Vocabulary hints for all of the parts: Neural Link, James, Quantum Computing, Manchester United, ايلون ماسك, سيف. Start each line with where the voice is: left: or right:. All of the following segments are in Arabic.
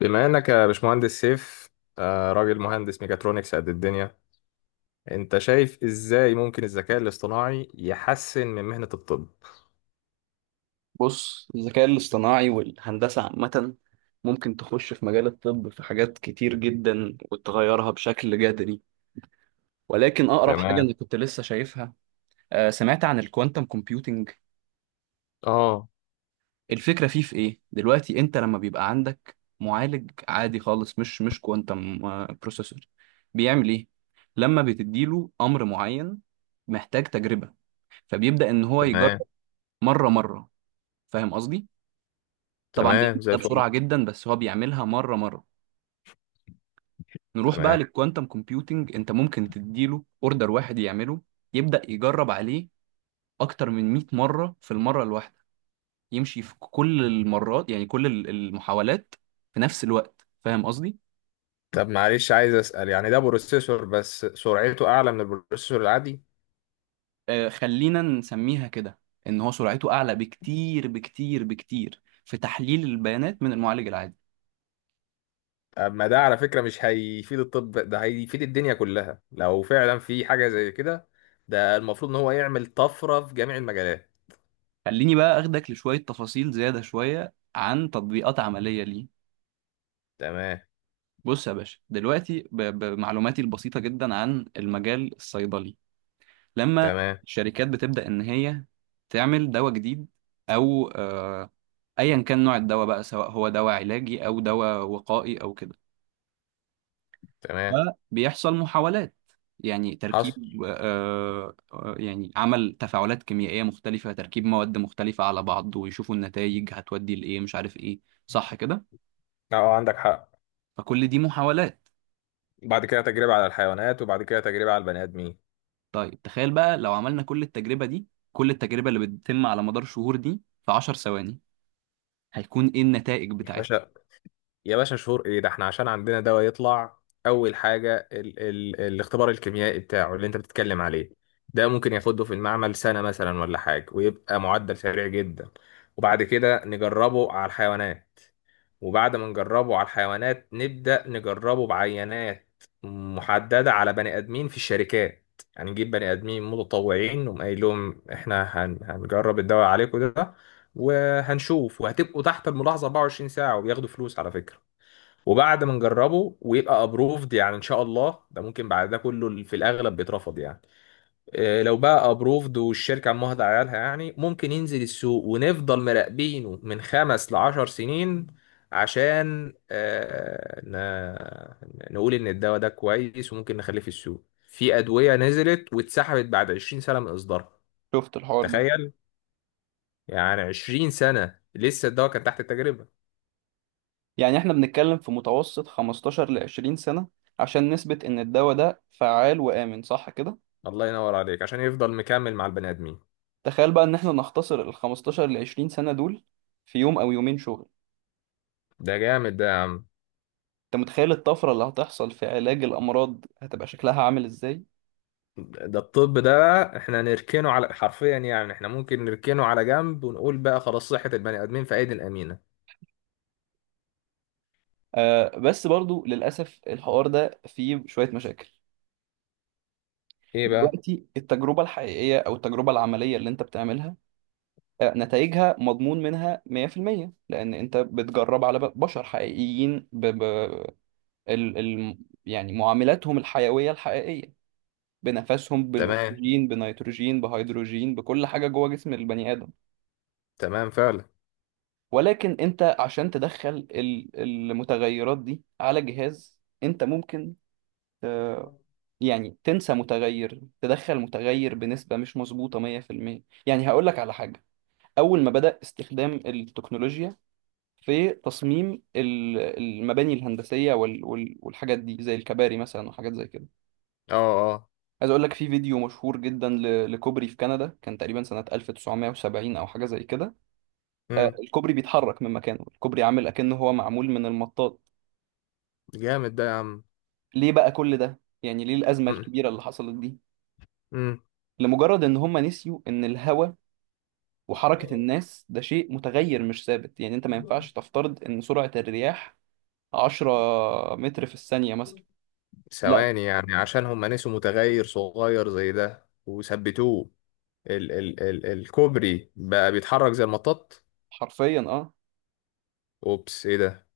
left: بما انك يا باشمهندس سيف، راجل مهندس ميكاترونكس قد الدنيا. انت شايف ازاي ممكن الذكاء الاصطناعي يحسن من مهنة الطب؟
right: بص الذكاء الاصطناعي والهندسة عامة ممكن تخش في مجال الطب في حاجات كتير جدا وتغيرها بشكل جذري، ولكن أقرب حاجة أنا
left: تمام.
right: كنت لسه شايفها، سمعت عن الكوانتم كومبيوتينج.
left: اه.
right: الفكرة فيه في إيه؟ دلوقتي أنت لما بيبقى عندك معالج عادي خالص مش كوانتم بروسيسور بيعمل إيه؟ لما بتديله أمر معين محتاج تجربة، فبيبدأ إن هو يجرب
left: تمام.
right: مرة مرة. فاهم قصدي؟ طبعا
left: تمام
right: بيعمل
left: زي
right: ده
left: الفل.
right: بسرعة جدا بس هو بيعملها مرة مرة. نروح بقى
left: تمام.
right: للكوانتم كومبيوتنج، انت ممكن تديله اوردر واحد يعمله، يبدأ يجرب عليه اكتر من 100 مرة في المرة الواحدة، يمشي في كل المرات، يعني كل المحاولات في نفس الوقت. فاهم قصدي؟
left: طب معلش، عايز اسال، يعني ده بروسيسور بس سرعته اعلى من البروسيسور العادي؟
right: آه، خلينا نسميها كده، ان هو سرعته اعلى بكتير بكتير بكتير في تحليل البيانات من المعالج العادي.
left: طب ما ده على فكرة مش هيفيد الطب، ده هيفيد الدنيا كلها لو فعلا في حاجة زي كده. ده المفروض ان هو يعمل طفرة في جميع المجالات.
right: خليني بقى اخدك لشوية تفاصيل زيادة شوية عن تطبيقات عملية ليه.
left: تمام.
right: بص يا باشا، دلوقتي بمعلوماتي البسيطة جدا عن المجال الصيدلي، لما
left: تمام.
right: الشركات بتبدأ إن هي تعمل دواء جديد، أو أيا كان نوع الدواء بقى، سواء هو دواء علاجي أو دواء وقائي أو كده،
left: تمام.
right: فبيحصل محاولات، يعني
left: حصل.
right: تركيب، يعني عمل تفاعلات كيميائية مختلفة، تركيب مواد مختلفة على بعض ويشوفوا النتائج هتودي لإيه مش عارف إيه. صح كده؟
left: اه، عندك حق.
right: فكل دي محاولات.
left: بعد كده تجربة على الحيوانات، وبعد كده تجربة على البني آدمين.
right: طيب تخيل بقى لو عملنا كل التجربة دي، كل التجربة اللي بتتم على مدار شهور دي، في 10 ثواني، هيكون إيه النتائج
left: يا
right: بتاعتها؟
left: باشا، يا باشا، شهور ايه ده؟ احنا عشان عندنا دواء يطلع، أول حاجة ال الاختبار الكيميائي بتاعه اللي أنت بتتكلم عليه، ده ممكن ياخده في المعمل سنة مثلا ولا حاجة ويبقى معدل سريع جدا. وبعد كده نجربه على الحيوانات، وبعد ما نجربه على الحيوانات نبدأ نجربه بعينات محددة على بني آدمين في الشركات. يعني نجيب بني آدمين متطوعين نقوم قايل لهم إحنا هنجرب الدواء عليكم ده، وهنشوف، وهتبقوا تحت الملاحظة 24 ساعة، وبياخدوا فلوس على فكرة. وبعد ما نجربه ويبقى أبروفد، يعني إن شاء الله، ده ممكن بعد ده كله في الأغلب بيترفض يعني. لو بقى ابروفد والشركه عمها عيالها، يعني ممكن ينزل السوق ونفضل مراقبينه من 5-10 سنين عشان نقول ان الدواء ده كويس وممكن نخليه في السوق. في ادويه نزلت واتسحبت بعد 20 سنه من اصدارها.
right: شفت الحوار ده؟
left: تخيل، يعني 20 سنه لسه الدواء كان تحت التجربه.
right: يعني احنا بنتكلم في متوسط 15 ل 20 سنة عشان نثبت ان الدواء ده فعال وآمن، صح كده؟
left: الله ينور عليك، عشان يفضل مكمل مع البني ادمين.
right: تخيل بقى ان احنا نختصر ال 15 ل 20 سنة دول في يوم او يومين شغل.
left: ده جامد ده يا عم.
right: انت متخيل الطفرة اللي هتحصل في علاج الامراض هتبقى شكلها عامل ازاي؟
left: ده الطب ده بقى احنا نركنه على، حرفيا يعني احنا ممكن نركنه على جنب ونقول بقى خلاص صحة البني آدمين في أيدي الأمينة.
right: آه بس برضو للاسف الحوار ده فيه شوية مشاكل.
left: ايه بقى؟
right: دلوقتي التجربة الحقيقية او التجربة العملية اللي انت بتعملها، نتائجها مضمون منها 100% لان انت بتجرب على بشر حقيقيين، ب... ب... ال ال يعني معاملاتهم الحيوية الحقيقية بنفسهم،
left: تمام.
right: بالأكسجين، بنيتروجين، بهيدروجين، بكل حاجة جوه جسم البني آدم.
left: تمام فعلا.
right: ولكن أنت عشان تدخل المتغيرات دي على جهاز، أنت ممكن آه، يعني تنسى متغير، تدخل متغير بنسبة مش مظبوطة 100%. يعني هقول لك على حاجة. أول ما بدأ استخدام التكنولوجيا في تصميم المباني الهندسية والحاجات دي زي الكباري مثلا وحاجات زي كده،
left: اه. اه.
right: عايز اقول لك في فيديو مشهور جدا لكوبري في كندا كان تقريبا سنة 1970 او حاجة زي كده.
left: امم.
right: الكوبري بيتحرك من مكانه، الكوبري عامل اكنه هو معمول من المطاط.
left: جامد ده يا عم.
right: ليه بقى كل ده؟ يعني ليه الأزمة
left: امم.
right: الكبيرة اللي حصلت دي؟
left: امم.
right: لمجرد ان هم نسيوا ان الهواء وحركة الناس ده شيء متغير مش ثابت. يعني انت ما ينفعش تفترض ان سرعة الرياح 10 متر في الثانية مثلا. لا،
left: ثواني يعني، عشان هم نسوا متغير صغير زي ده وثبتوه، ال الكوبري بقى بيتحرك زي المطاط.
right: حرفيا اه.
left: اوبس، ايه ده؟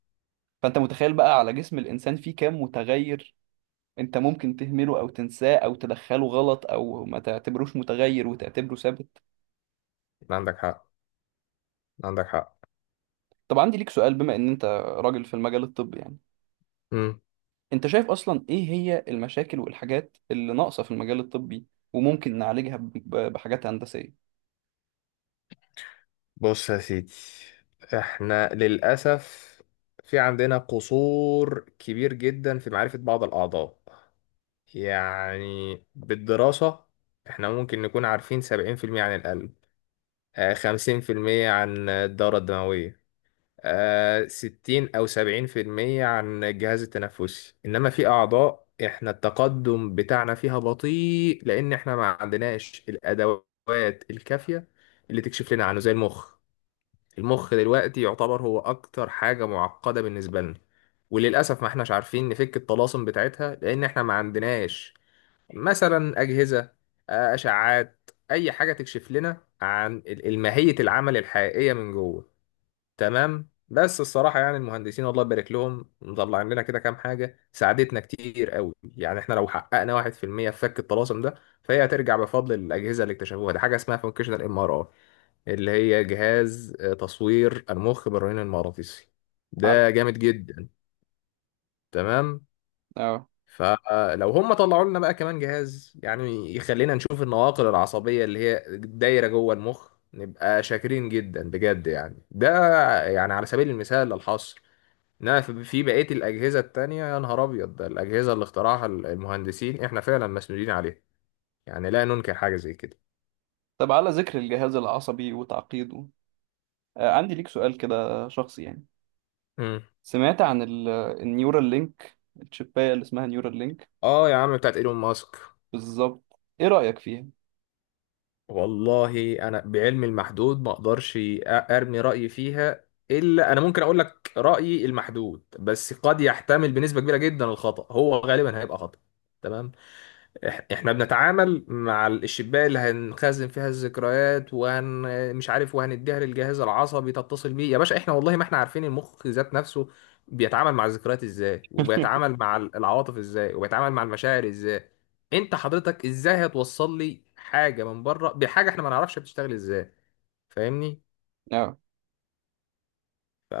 right: فانت متخيل بقى على جسم الانسان فيه كام متغير انت ممكن تهمله او تنساه او تدخله غلط او ما تعتبروش متغير وتعتبره ثابت؟
left: عندك حق. عندك
right: طب عندي ليك سؤال، بما ان انت راجل في المجال الطبي يعني،
left: حق.
right: انت شايف اصلا ايه هي المشاكل والحاجات اللي ناقصة في المجال الطبي وممكن نعالجها بحاجات هندسية؟
left: بص يا سيدي، احنا للأسف في عندنا قصور كبير جدا في معرفة بعض الأعضاء، يعني بالدراسة. احنا ممكن نكون عارفين 70% عن القلب، 50% عن الدورة الدموية، 60 أو 70% عن الجهاز التنفسي. إنما في أعضاء احنا التقدم بتاعنا فيها بطيء، لأن احنا ما عندناش الأدوات الكافية اللي تكشف لنا عنه زي المخ. المخ دلوقتي يعتبر هو اكتر حاجة معقدة بالنسبة لنا، وللأسف ما احناش عارفين نفك الطلاسم بتاعتها، لان احنا ما عندناش مثلا أجهزة، أشعات، أي حاجة تكشف لنا عن الماهية، العمل الحقيقية من جوه. تمام، بس الصراحة يعني المهندسين الله يبارك لهم مطلعين لنا كده كام حاجة ساعدتنا كتير قوي. يعني احنا لو حققنا 1% في المية في فك الطلاسم ده، فهي هترجع بفضل الأجهزة اللي اكتشفوها. دي حاجة اسمها فانكشنال ام ار اي، اللي هي جهاز تصوير المخ بالرنين المغناطيسي.
right: عارف،
left: ده جامد جدا. تمام.
right: اه.
left: فلو هم طلعوا لنا بقى كمان جهاز يعني يخلينا نشوف النواقل العصبية اللي هي دايرة جوه المخ، نبقى شاكرين جدا بجد. يعني ده، يعني على سبيل المثال للحصر. انما في بقية الأجهزة التانية، يا نهار أبيض، ده الأجهزة اللي اخترعها المهندسين، احنا فعلا مسؤولين عليها، يعني لا ننكر حاجة زي كده.
right: طب على ذكر الجهاز العصبي وتعقيده، عندي ليك سؤال كده شخصي يعني.
left: مم.
right: سمعت عن النيورال لينك، الشباية اللي اسمها نيورال لينك،
left: اه يا عم، بتاعت ايلون ماسك؟
right: بالظبط، ايه رأيك فيها؟
left: والله انا بعلمي المحدود ما اقدرش ارمي رايي فيها. الا انا ممكن اقول لك رايي المحدود، بس قد يحتمل بنسبه كبيره جدا الخطا، هو غالبا هيبقى خطا. تمام. احنا بنتعامل مع الشباك اللي هنخزن فيها الذكريات، مش عارف، وهنديها للجهاز العصبي تتصل بيه. يا باشا، احنا والله ما احنا عارفين المخ ذات نفسه بيتعامل مع الذكريات ازاي، وبيتعامل مع العواطف ازاي، وبيتعامل مع المشاعر ازاي. انت حضرتك ازاي هتوصل لي حاجة من بره بحاجة احنا ما نعرفش بتشتغل ازاي؟ فاهمني؟
right: اه،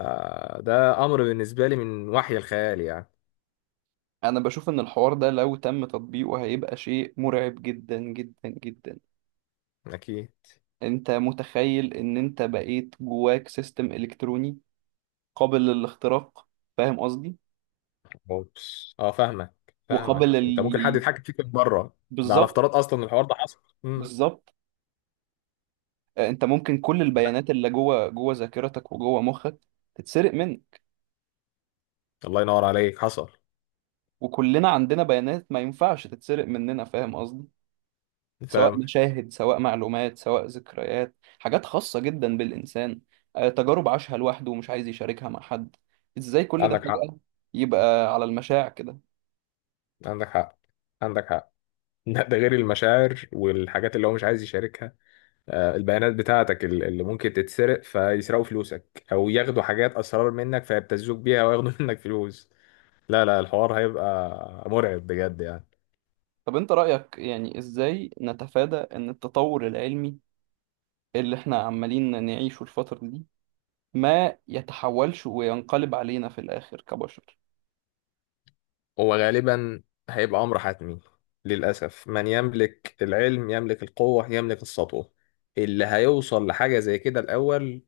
left: ده امر بالنسبة لي من وحي الخيال يعني.
right: انا بشوف ان الحوار ده لو تم تطبيقه هيبقى شيء مرعب جدا جدا جدا.
left: اكيد.
right: انت متخيل ان انت بقيت جواك سيستم الكتروني قابل للاختراق؟ فاهم قصدي؟
left: اوبس، اه، فاهمك. فاهمك،
right: وقابل
left: انت ممكن حد يتحكم فيك من بره. ده على
right: بالظبط.
left: افتراض اصلا إن الحوار ده حصل. امم.
right: بالظبط. انت ممكن كل البيانات اللي جوه ذاكرتك وجوه مخك تتسرق منك.
left: الله ينور عليك، حصل.
right: وكلنا عندنا بيانات ما ينفعش تتسرق مننا، فاهم قصدي؟ سواء
left: فاهم.
right: مشاهد، سواء معلومات، سواء ذكريات، حاجات خاصة جدا بالإنسان، تجارب عاشها لوحده ومش عايز يشاركها مع حد. إزاي كل ده
left: عندك حق.
right: فجأة يبقى على المشاع كده؟
left: عندك حق. عندك حق. ده غير المشاعر والحاجات اللي هو مش عايز يشاركها. البيانات بتاعتك اللي ممكن تتسرق، فيسرقوا فلوسك او ياخدوا حاجات اسرار منك فيبتزوك بيها وياخدوا منك فلوس. لا، لا، الحوار هيبقى مرعب بجد يعني.
right: طب أنت رأيك، يعني إزاي نتفادى إن التطور العلمي اللي إحنا عمالين نعيشه الفترة دي ما يتحولش وينقلب علينا في الآخر كبشر؟
left: هو غالبا هيبقى أمر حتمي، للأسف. من يملك العلم يملك القوة يملك السطوة. اللي هيوصل لحاجة زي كده الأول،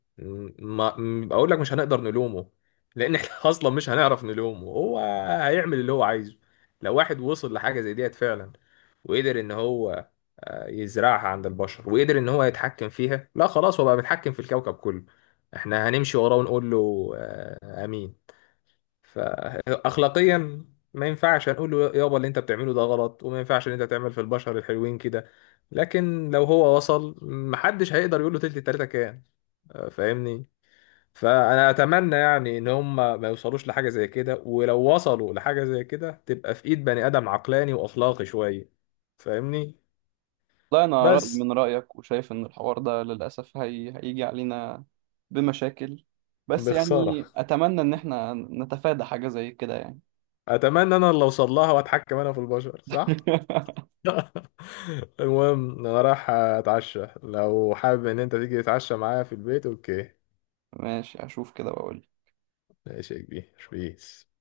left: ما م- بقول لك مش هنقدر نلومه، لأن احنا أصلا مش هنعرف نلومه. هو هيعمل اللي هو عايزه. لو واحد وصل لحاجة زي ديت فعلا، وقدر إن هو يزرعها عند البشر، وقدر إن هو يتحكم فيها، لا خلاص، هو بقى بيتحكم في الكوكب كله. احنا هنمشي وراه ونقول له آه، آمين. فأخلاقيا، ما ينفعش هنقول له يابا اللي انت بتعمله ده غلط، وما ينفعش ان انت تعمل في البشر الحلوين كده. لكن لو هو وصل، محدش هيقدر يقول له تلت التلاته كان. فاهمني؟ فانا اتمنى يعني ان هم ما يوصلوش لحاجه زي كده، ولو وصلوا لحاجه زي كده تبقى في ايد بني ادم عقلاني واخلاقي شويه. فاهمني؟
right: لا، أنا رأيي
left: بس
right: من رأيك وشايف إن الحوار ده للأسف هيجي علينا بمشاكل. بس
left: بخساره.
right: يعني أتمنى إن إحنا نتفادى حاجة زي كده يعني.
left: اتمنى انا اللي اوصل لها واتحكم انا في البشر، صح؟ المهم، انا رايح اتعشى، لو حابب ان انت تيجي تتعشى معايا في البيت. اوكي؟
right: ماشي، أشوف كده وأقول.
left: ماشي يا كبير. بيس.